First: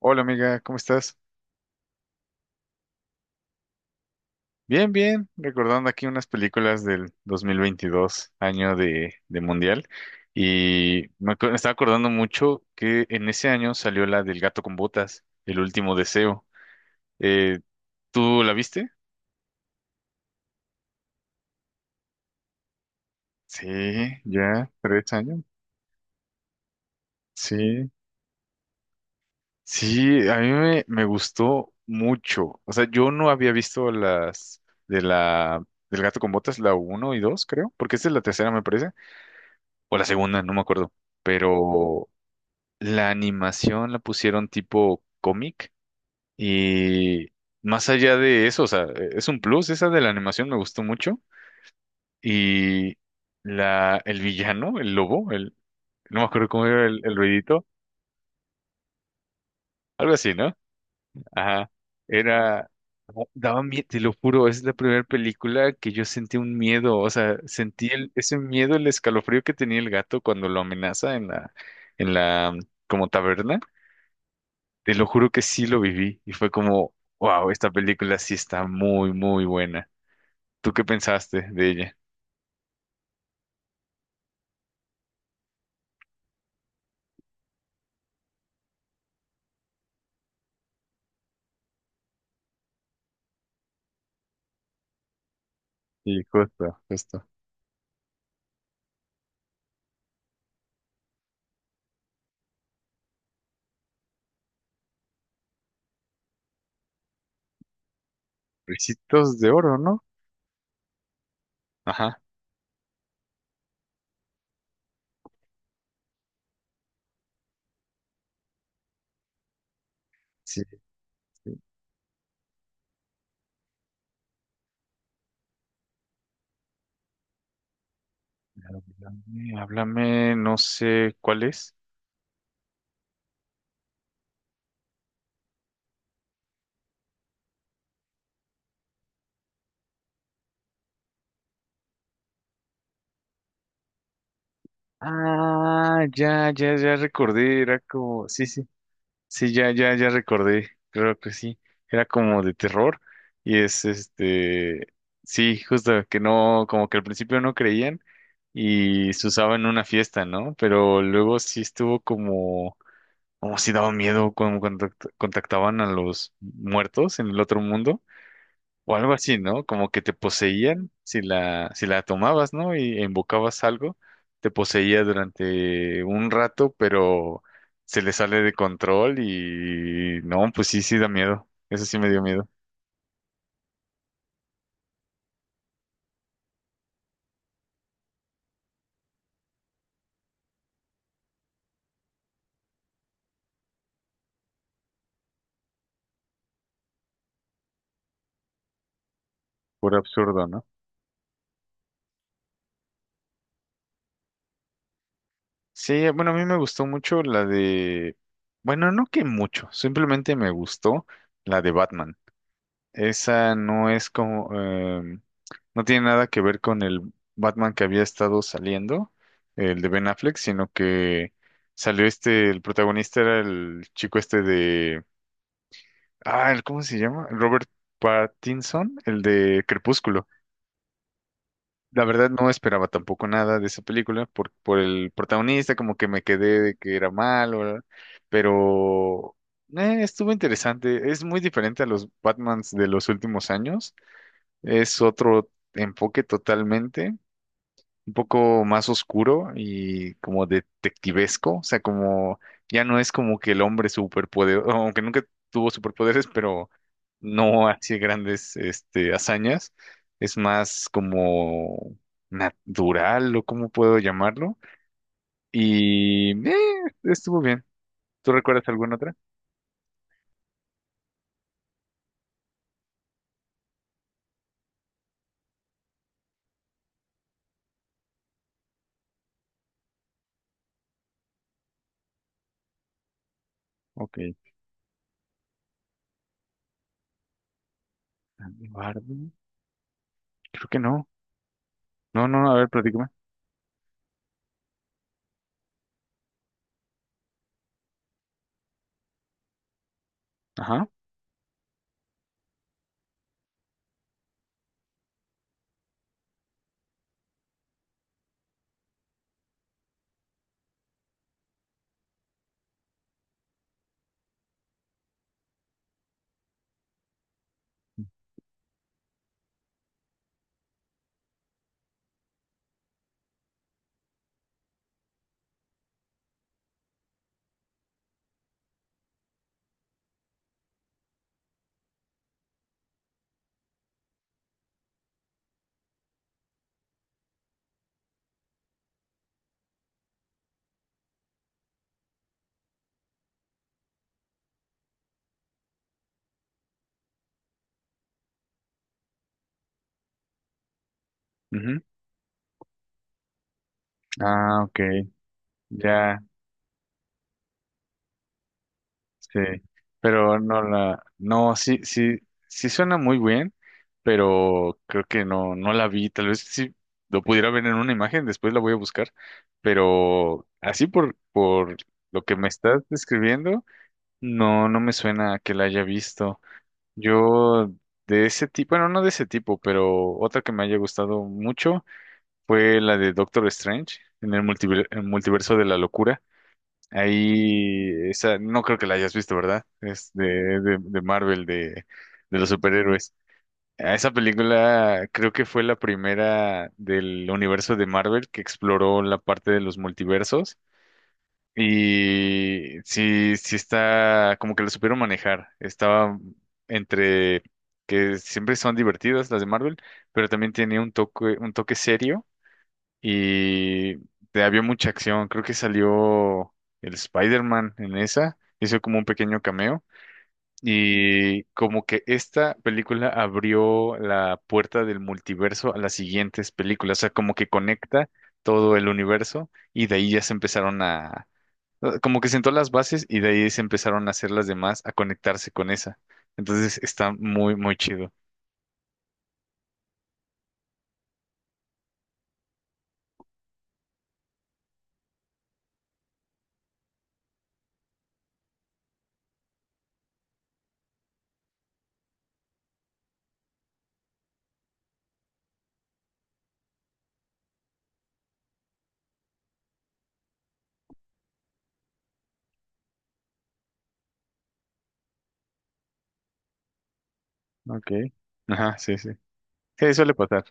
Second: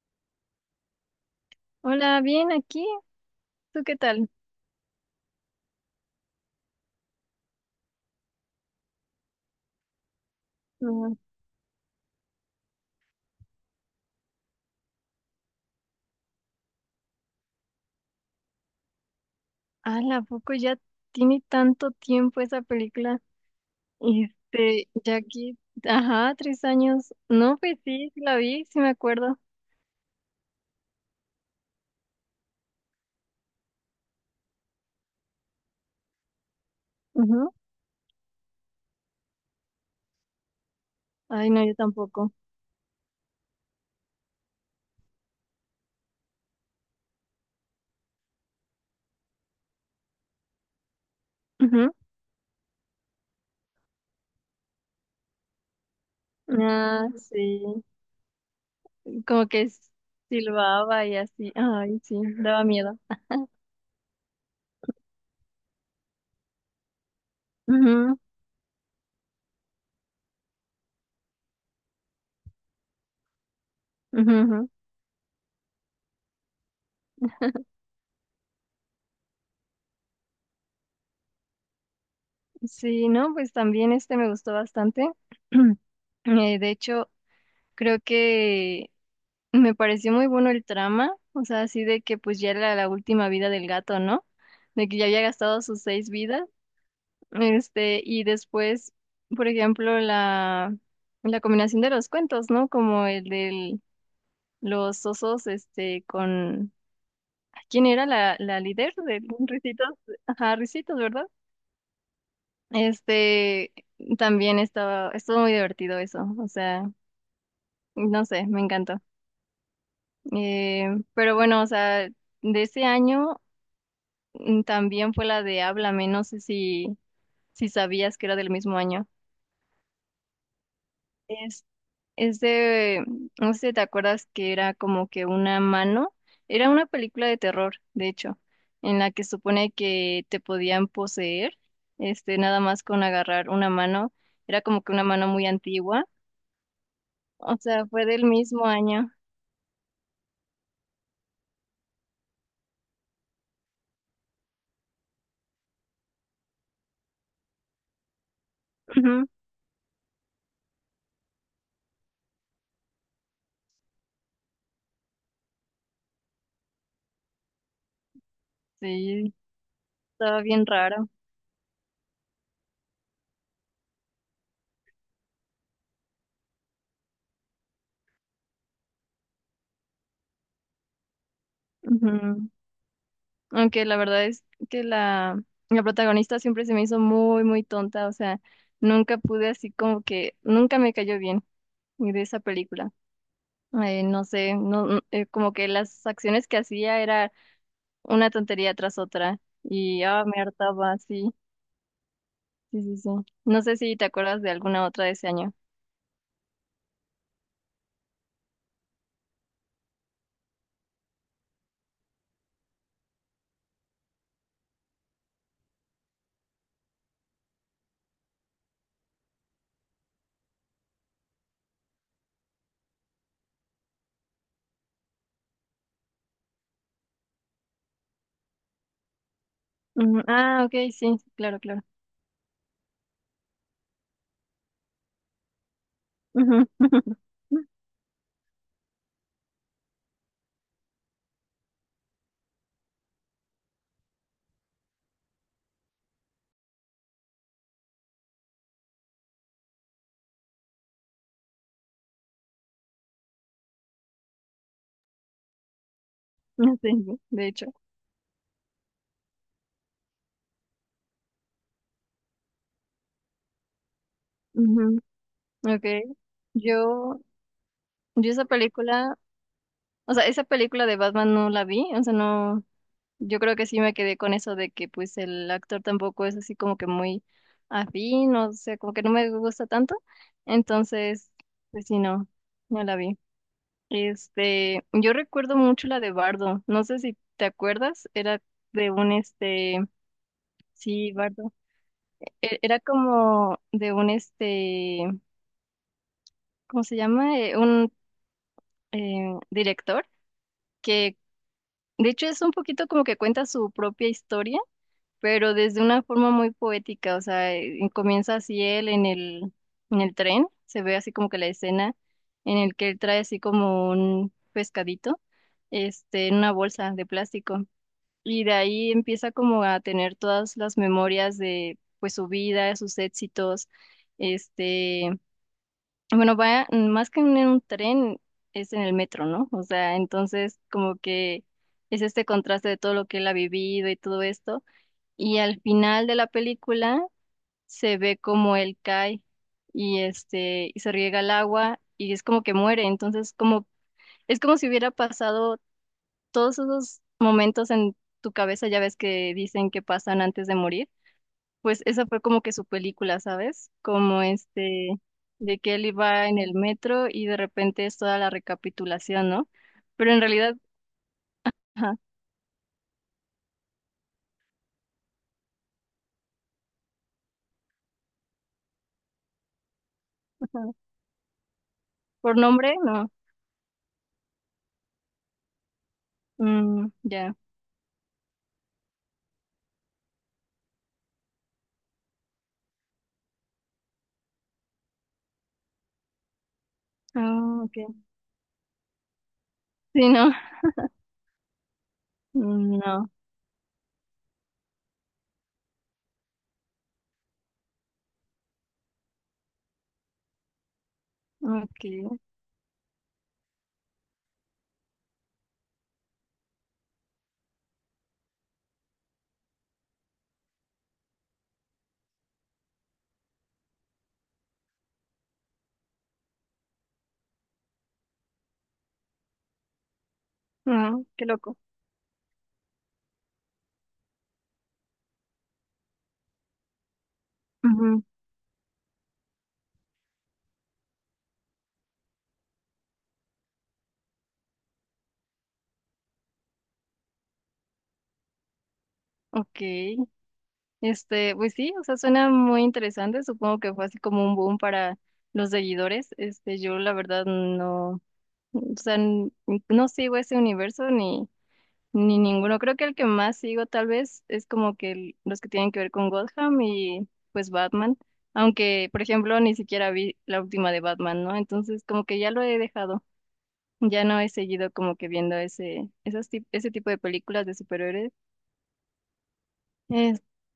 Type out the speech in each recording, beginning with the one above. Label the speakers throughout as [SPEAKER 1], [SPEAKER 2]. [SPEAKER 1] Hola amiga, ¿cómo estás?
[SPEAKER 2] Hola, bien aquí. ¿Tú qué tal?
[SPEAKER 1] Bien, bien, recordando aquí unas películas del 2022, año de Mundial, y
[SPEAKER 2] Mm,
[SPEAKER 1] me estaba acordando mucho que en ese año salió la del gato con botas, El último deseo. Eh, ¿Tú la viste?
[SPEAKER 2] ala, ¿a poco ya tiene tanto tiempo esa película?
[SPEAKER 1] Sí, ya,
[SPEAKER 2] Este,
[SPEAKER 1] tres
[SPEAKER 2] ya
[SPEAKER 1] años.
[SPEAKER 2] aquí, ajá, 3 años. No, pues
[SPEAKER 1] Sí,
[SPEAKER 2] sí, sí la vi, sí me acuerdo.
[SPEAKER 1] sí, a mí me gustó mucho. O sea, yo no había visto las de la del gato con botas, la uno y 2,
[SPEAKER 2] Ujú.
[SPEAKER 1] creo, porque esta es la tercera, me parece, o la segunda, no me acuerdo.
[SPEAKER 2] Ay, no, yo
[SPEAKER 1] Pero
[SPEAKER 2] tampoco.
[SPEAKER 1] la animación la pusieron tipo cómic y más allá de eso, o sea, es un plus, esa de la animación me gustó mucho
[SPEAKER 2] Ujú.
[SPEAKER 1] y el villano, no me acuerdo cómo era
[SPEAKER 2] Ah,
[SPEAKER 1] el ruidito,
[SPEAKER 2] sí, como que
[SPEAKER 1] algo así, ¿no?
[SPEAKER 2] silbaba y así.
[SPEAKER 1] Ajá,
[SPEAKER 2] Ay, sí, daba
[SPEAKER 1] era,
[SPEAKER 2] miedo.
[SPEAKER 1] oh, daba miedo, te lo juro, es la primera película que yo sentí un miedo, o sea, sentí
[SPEAKER 2] Ujú,
[SPEAKER 1] ese miedo, el escalofrío que tenía el gato cuando lo amenaza en la, como taberna.
[SPEAKER 2] ujú, ujú.
[SPEAKER 1] Te lo juro que sí lo viví y fue como, wow, esta película sí está muy, muy buena. ¿Tú qué pensaste de ella?
[SPEAKER 2] Sí, no, pues también este me gustó bastante. De hecho, creo que me pareció muy bueno el trama, o sea, así de que pues ya era la última vida del gato, ¿no? De que ya había gastado sus seis
[SPEAKER 1] Sí,
[SPEAKER 2] vidas,
[SPEAKER 1] justo, justo.
[SPEAKER 2] este, y después, por ejemplo, la combinación de los cuentos, ¿no? Como el de los osos, este, con, ¿quién era la líder de
[SPEAKER 1] Ricitos de oro,
[SPEAKER 2] Risitos?
[SPEAKER 1] ¿no?
[SPEAKER 2] Ajá, Risitos, ¿verdad?
[SPEAKER 1] Ajá.
[SPEAKER 2] Este, también estaba, estuvo muy divertido eso, o sea, no sé, me encantó.
[SPEAKER 1] Sí,
[SPEAKER 2] Eh, pero
[SPEAKER 1] sí.
[SPEAKER 2] bueno, o sea, de ese año. También fue la de Háblame, no sé si sabías que era del mismo año.
[SPEAKER 1] Háblame, háblame, no sé cuál
[SPEAKER 2] Es,
[SPEAKER 1] es.
[SPEAKER 2] es de, no sé si te acuerdas que era como que una mano, era una película de terror, de hecho, en la que supone que te podían poseer, este, nada más con agarrar una mano, era como que una mano muy
[SPEAKER 1] Ah,
[SPEAKER 2] antigua,
[SPEAKER 1] ya, ya, ya
[SPEAKER 2] o
[SPEAKER 1] recordé, era
[SPEAKER 2] sea, fue del
[SPEAKER 1] como, sí,
[SPEAKER 2] mismo
[SPEAKER 1] sí,
[SPEAKER 2] año.
[SPEAKER 1] sí, ya, ya, ya recordé, creo que sí. Era como de terror y es este, sí, justo que no, como que al principio no creían y se
[SPEAKER 2] Ujú.
[SPEAKER 1] usaba en una fiesta, ¿no? Pero luego sí estuvo como, como si daba miedo como cuando contactaban a los muertos en el otro mundo o algo
[SPEAKER 2] Sí,
[SPEAKER 1] así, ¿no? Como que te
[SPEAKER 2] estaba bien
[SPEAKER 1] poseían
[SPEAKER 2] raro.
[SPEAKER 1] si la tomabas, ¿no? Y invocabas algo, te poseía durante un rato, pero se le sale de control y no, pues sí, sí da miedo. Eso sí me dio miedo.
[SPEAKER 2] Ujú. Aunque la verdad es que la protagonista siempre se me hizo muy, muy tonta, o sea, nunca pude así como que, nunca me cayó bien de esa película. No sé, no, no, como que las acciones que hacía era una tontería tras otra
[SPEAKER 1] Puro
[SPEAKER 2] y ah, me
[SPEAKER 1] absurdo, ¿no?
[SPEAKER 2] hartaba, sí, sí, sí, sí. No sé si te acuerdas de alguna otra de ese año.
[SPEAKER 1] Sí, bueno, a mí me gustó mucho bueno, no que mucho, simplemente me gustó la de Batman. Esa no es como, no tiene nada que ver con el Batman que había estado saliendo, el de Ben Affleck, sino que salió este, el protagonista era el chico este de, ah, ¿cómo se llama? Robert Pattinson, el de
[SPEAKER 2] Ujú,
[SPEAKER 1] Crepúsculo.
[SPEAKER 2] ah, ok, sí, claro, claro.
[SPEAKER 1] La verdad no esperaba tampoco nada de esa película por el protagonista, como que me quedé
[SPEAKER 2] Ujú.
[SPEAKER 1] de que era malo, ¿verdad? Pero estuvo interesante. Es muy diferente a los Batmans de los últimos años, es otro enfoque totalmente, un poco más oscuro y como detectivesco, o sea, como ya no es como que el hombre superpoderoso, aunque nunca tuvo superpoderes, pero
[SPEAKER 2] Sí, de hecho.
[SPEAKER 1] no hacía grandes hazañas, es más como natural o cómo puedo llamarlo,
[SPEAKER 2] Ujú, ok.
[SPEAKER 1] y
[SPEAKER 2] Yo,
[SPEAKER 1] estuvo bien.
[SPEAKER 2] yo
[SPEAKER 1] ¿Tú
[SPEAKER 2] esa
[SPEAKER 1] recuerdas alguna
[SPEAKER 2] película...
[SPEAKER 1] otra?
[SPEAKER 2] O sea, esa película de Batman no la vi, o sea, no, yo creo que sí me quedé con eso de que pues el actor tampoco es así como que muy afín, o sea, como que no me gusta tanto, entonces, pues sí, no, no la vi.
[SPEAKER 1] Ok.
[SPEAKER 2] Este, yo recuerdo mucho la de Bardo, no sé si te acuerdas, era de
[SPEAKER 1] Eduardo,
[SPEAKER 2] un este,
[SPEAKER 1] creo que
[SPEAKER 2] sí,
[SPEAKER 1] no.
[SPEAKER 2] Bardo,
[SPEAKER 1] No, no, a ver,
[SPEAKER 2] era
[SPEAKER 1] platícame.
[SPEAKER 2] como de un este, ¿cómo se llama? Un director
[SPEAKER 1] Ajá.
[SPEAKER 2] que... De hecho, es un poquito como que cuenta su propia historia pero desde una forma muy poética, o sea, comienza así él en el tren, se ve así como que la escena en el que él trae así como un pescadito, este, en una bolsa de plástico, y de ahí empieza como a tener todas las memorias de, pues, su vida, sus éxitos, este, bueno, va más que en un tren, es en el metro, ¿no? O sea, entonces como que es este contraste de todo lo que él ha vivido y todo esto y al final de la película se ve como él cae y este y se riega el agua y es como que muere. Entonces, como es como si hubiera pasado todos esos momentos en tu cabeza, ya ves que dicen que pasan antes de morir. Pues
[SPEAKER 1] Ujú.
[SPEAKER 2] esa fue como que su película, ¿sabes? Como
[SPEAKER 1] Ah, ok.
[SPEAKER 2] este de que él
[SPEAKER 1] Ya.
[SPEAKER 2] iba en el metro y de repente es toda la recapitulación,
[SPEAKER 1] Sí,
[SPEAKER 2] ¿no? Pero en
[SPEAKER 1] pero
[SPEAKER 2] realidad,
[SPEAKER 1] no la, no, sí,
[SPEAKER 2] ajá,
[SPEAKER 1] sí, sí suena muy bien, pero creo que no, no la vi. Tal vez sí lo pudiera ver en una imagen, después la voy a buscar, pero
[SPEAKER 2] ajá,
[SPEAKER 1] así por lo
[SPEAKER 2] por
[SPEAKER 1] que me
[SPEAKER 2] nombre,
[SPEAKER 1] estás
[SPEAKER 2] no.
[SPEAKER 1] describiendo, no, no me suena a que la haya visto.
[SPEAKER 2] Mm, ya.
[SPEAKER 1] Yo de ese tipo, bueno, no de ese tipo, pero otra que me haya gustado mucho fue la de Doctor Strange en el el multiverso de la locura.
[SPEAKER 2] Ah,
[SPEAKER 1] Ahí,
[SPEAKER 2] ok.
[SPEAKER 1] esa, no creo que la hayas visto, ¿verdad?
[SPEAKER 2] Sí,
[SPEAKER 1] Es
[SPEAKER 2] no.
[SPEAKER 1] de, de, de Marvel, de los
[SPEAKER 2] Mm, no.
[SPEAKER 1] superhéroes. Ah, esa película creo que fue la primera del universo de Marvel que exploró la parte de los multiversos.
[SPEAKER 2] Okay,
[SPEAKER 1] Y sí, sí está, como que lo supieron manejar. Estaba entre que siempre son divertidas las de Marvel, pero también tiene un toque serio y había mucha acción. Creo que salió el Spider-Man en esa, hizo como un pequeño cameo
[SPEAKER 2] qué
[SPEAKER 1] y
[SPEAKER 2] loco.
[SPEAKER 1] como que esta película abrió la puerta del multiverso a las siguientes películas, o sea, como que
[SPEAKER 2] Ujú.
[SPEAKER 1] conecta todo el universo y de ahí ya se empezaron a, como que sentó las bases y de ahí se empezaron a hacer las demás a conectarse con esa. Entonces está muy, muy chido.
[SPEAKER 2] Okay, este, pues sí, o sea, suena muy interesante. Supongo que fue así como un boom para los seguidores. Este, yo la verdad no, o sea, no sigo ese universo ni ninguno. Creo que el que más sigo tal vez es como que los que tienen que ver con Gotham y pues Batman. Aunque, por ejemplo, ni siquiera vi la última de Batman, ¿no? Entonces, como que ya lo he dejado. Ya no he seguido como que viendo ese tipo de películas de
[SPEAKER 1] Ok.
[SPEAKER 2] superhéroes.
[SPEAKER 1] Ajá, sí, sí. Sí,
[SPEAKER 2] Eh,
[SPEAKER 1] suele pasar.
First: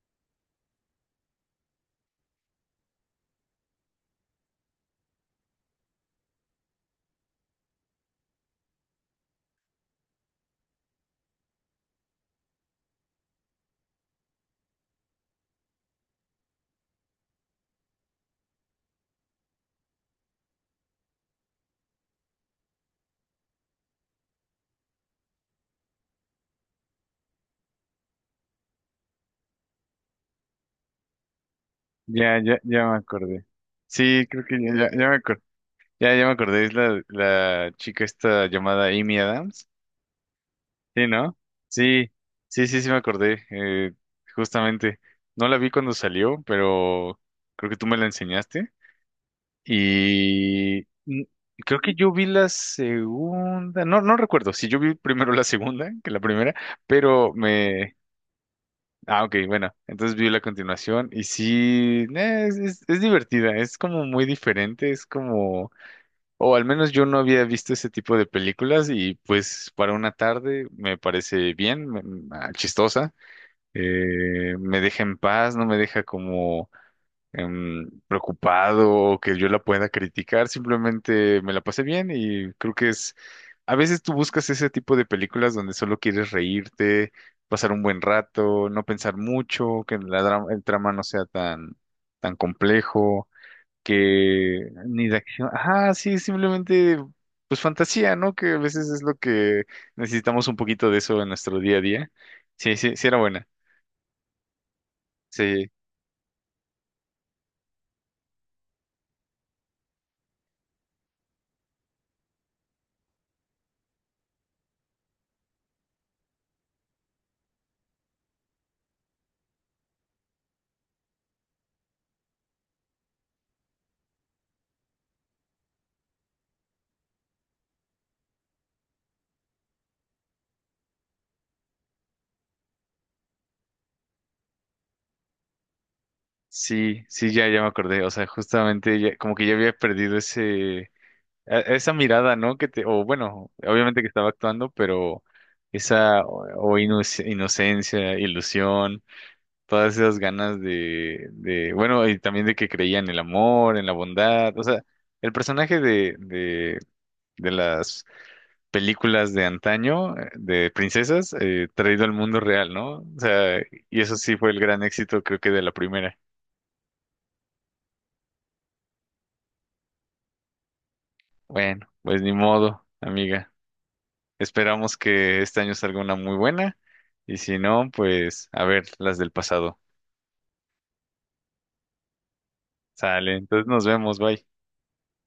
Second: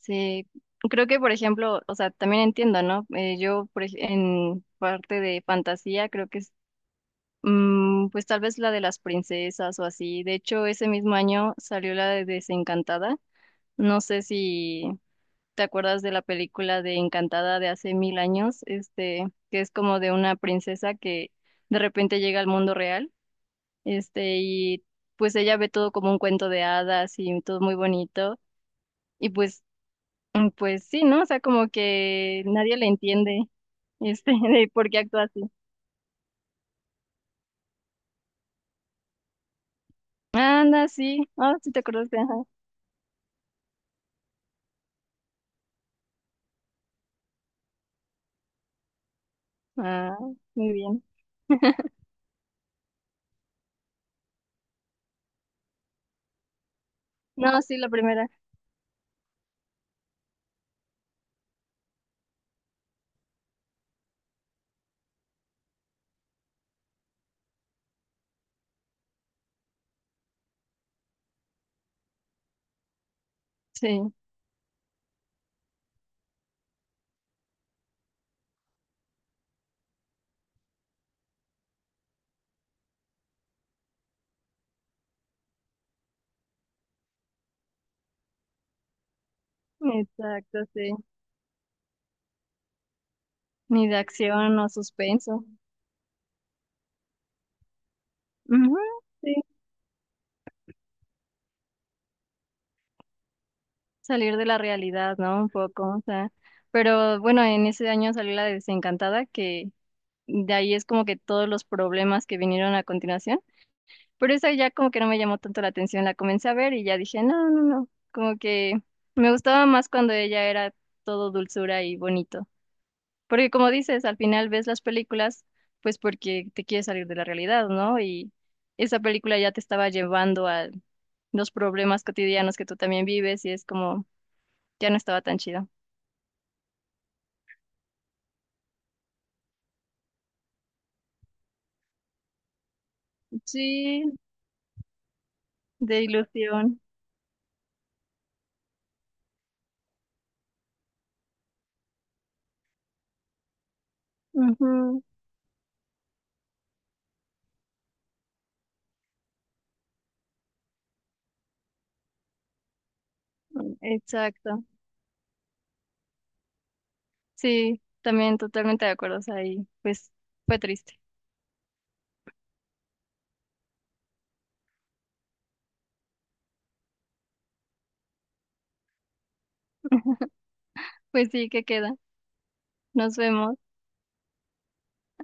[SPEAKER 2] sí, creo que por ejemplo, o sea, también entiendo, ¿no? Yo en parte de fantasía creo que es, pues tal vez la de las princesas o así. De hecho, ese mismo año salió la de Desencantada. No sé si te acuerdas de la película de Encantada de hace mil años, este, que es como de una princesa que de repente llega al mundo real, este, y pues ella ve todo como un cuento de hadas y todo muy bonito. Y pues. Pues sí, ¿no? O sea, como
[SPEAKER 1] Ya,
[SPEAKER 2] que
[SPEAKER 1] ya,
[SPEAKER 2] nadie le
[SPEAKER 1] ya me
[SPEAKER 2] entiende,
[SPEAKER 1] acordé. Sí,
[SPEAKER 2] este,
[SPEAKER 1] creo que
[SPEAKER 2] de
[SPEAKER 1] ya,
[SPEAKER 2] por
[SPEAKER 1] ya,
[SPEAKER 2] qué
[SPEAKER 1] ya me
[SPEAKER 2] actúa
[SPEAKER 1] acordé.
[SPEAKER 2] así.
[SPEAKER 1] Ya, ya me acordé. Es la chica esta llamada Amy Adams.
[SPEAKER 2] Anda,
[SPEAKER 1] Sí,
[SPEAKER 2] sí.
[SPEAKER 1] ¿no?
[SPEAKER 2] Ah, sí te
[SPEAKER 1] Sí,
[SPEAKER 2] acordaste, ajá.
[SPEAKER 1] sí, sí, sí me acordé. Justamente. No la vi cuando salió, pero creo que tú me la enseñaste.
[SPEAKER 2] Ah, muy
[SPEAKER 1] Y
[SPEAKER 2] bien.
[SPEAKER 1] creo que yo vi la segunda. No, no recuerdo si yo vi primero la segunda que la primera, pero
[SPEAKER 2] No, sí, la
[SPEAKER 1] me,
[SPEAKER 2] primera.
[SPEAKER 1] ah, ok, bueno, entonces vi la continuación y sí, es divertida, es como muy diferente, es como, o al menos yo no había visto ese tipo de películas y pues para una tarde me parece bien, ah, chistosa,
[SPEAKER 2] Sí,
[SPEAKER 1] me deja en paz, no me deja como preocupado o que yo la pueda criticar, simplemente me la pasé bien y creo que es, a veces tú buscas ese tipo de películas donde solo quieres reírte, pasar un buen rato, no pensar mucho, que
[SPEAKER 2] exacto,
[SPEAKER 1] el trama
[SPEAKER 2] sí.
[SPEAKER 1] no sea tan, tan complejo,
[SPEAKER 2] Ni de acción o
[SPEAKER 1] que ni de
[SPEAKER 2] suspenso.
[SPEAKER 1] acción, ah, sí, simplemente pues fantasía, ¿no? Que a
[SPEAKER 2] Ujú,
[SPEAKER 1] veces es lo
[SPEAKER 2] sí.
[SPEAKER 1] que necesitamos un poquito de eso en nuestro día a día. Sí, sí, sí era buena.
[SPEAKER 2] Salir de la realidad, ¿no? Un
[SPEAKER 1] Sí.
[SPEAKER 2] poco, o sea. Pero bueno, en ese año salió la de Desencantada, que de ahí es como que todos los problemas que vinieron a continuación. Pero esa ya como que no me llamó tanto la atención, la comencé a ver y ya dije, no, no, no, como que me gustaba más cuando ella era todo dulzura y bonito. Porque como dices, al final ves las películas, pues porque te quieres salir de la realidad, ¿no? Y esa película ya te estaba llevando a los problemas cotidianos que tú también vives y es como, ya no estaba tan chido.
[SPEAKER 1] Sí, sí, ya, ya me acordé. O sea, como que ya había perdido ese, esa mirada, ¿no? Que te, o bueno, obviamente
[SPEAKER 2] Sí,
[SPEAKER 1] que estaba actuando, pero
[SPEAKER 2] de
[SPEAKER 1] esa o,
[SPEAKER 2] ilusión.
[SPEAKER 1] inocencia, ilusión, todas esas ganas de bueno, y también de que creía en el amor, en la bondad. O sea,
[SPEAKER 2] Ujú,
[SPEAKER 1] el personaje de las películas de antaño, de princesas, traído al mundo real, ¿no? O sea, y eso sí fue el
[SPEAKER 2] exacto.
[SPEAKER 1] gran éxito, creo que de la primera.
[SPEAKER 2] Sí, también totalmente de acuerdo, o sea, y pues fue triste.
[SPEAKER 1] Bueno, pues ni modo, amiga. Esperamos que este año salga una muy buena y si no, pues a ver las del pasado.
[SPEAKER 2] Pues sí, ¿qué queda? Nos
[SPEAKER 1] Sale,
[SPEAKER 2] vemos.
[SPEAKER 1] entonces nos vemos, bye.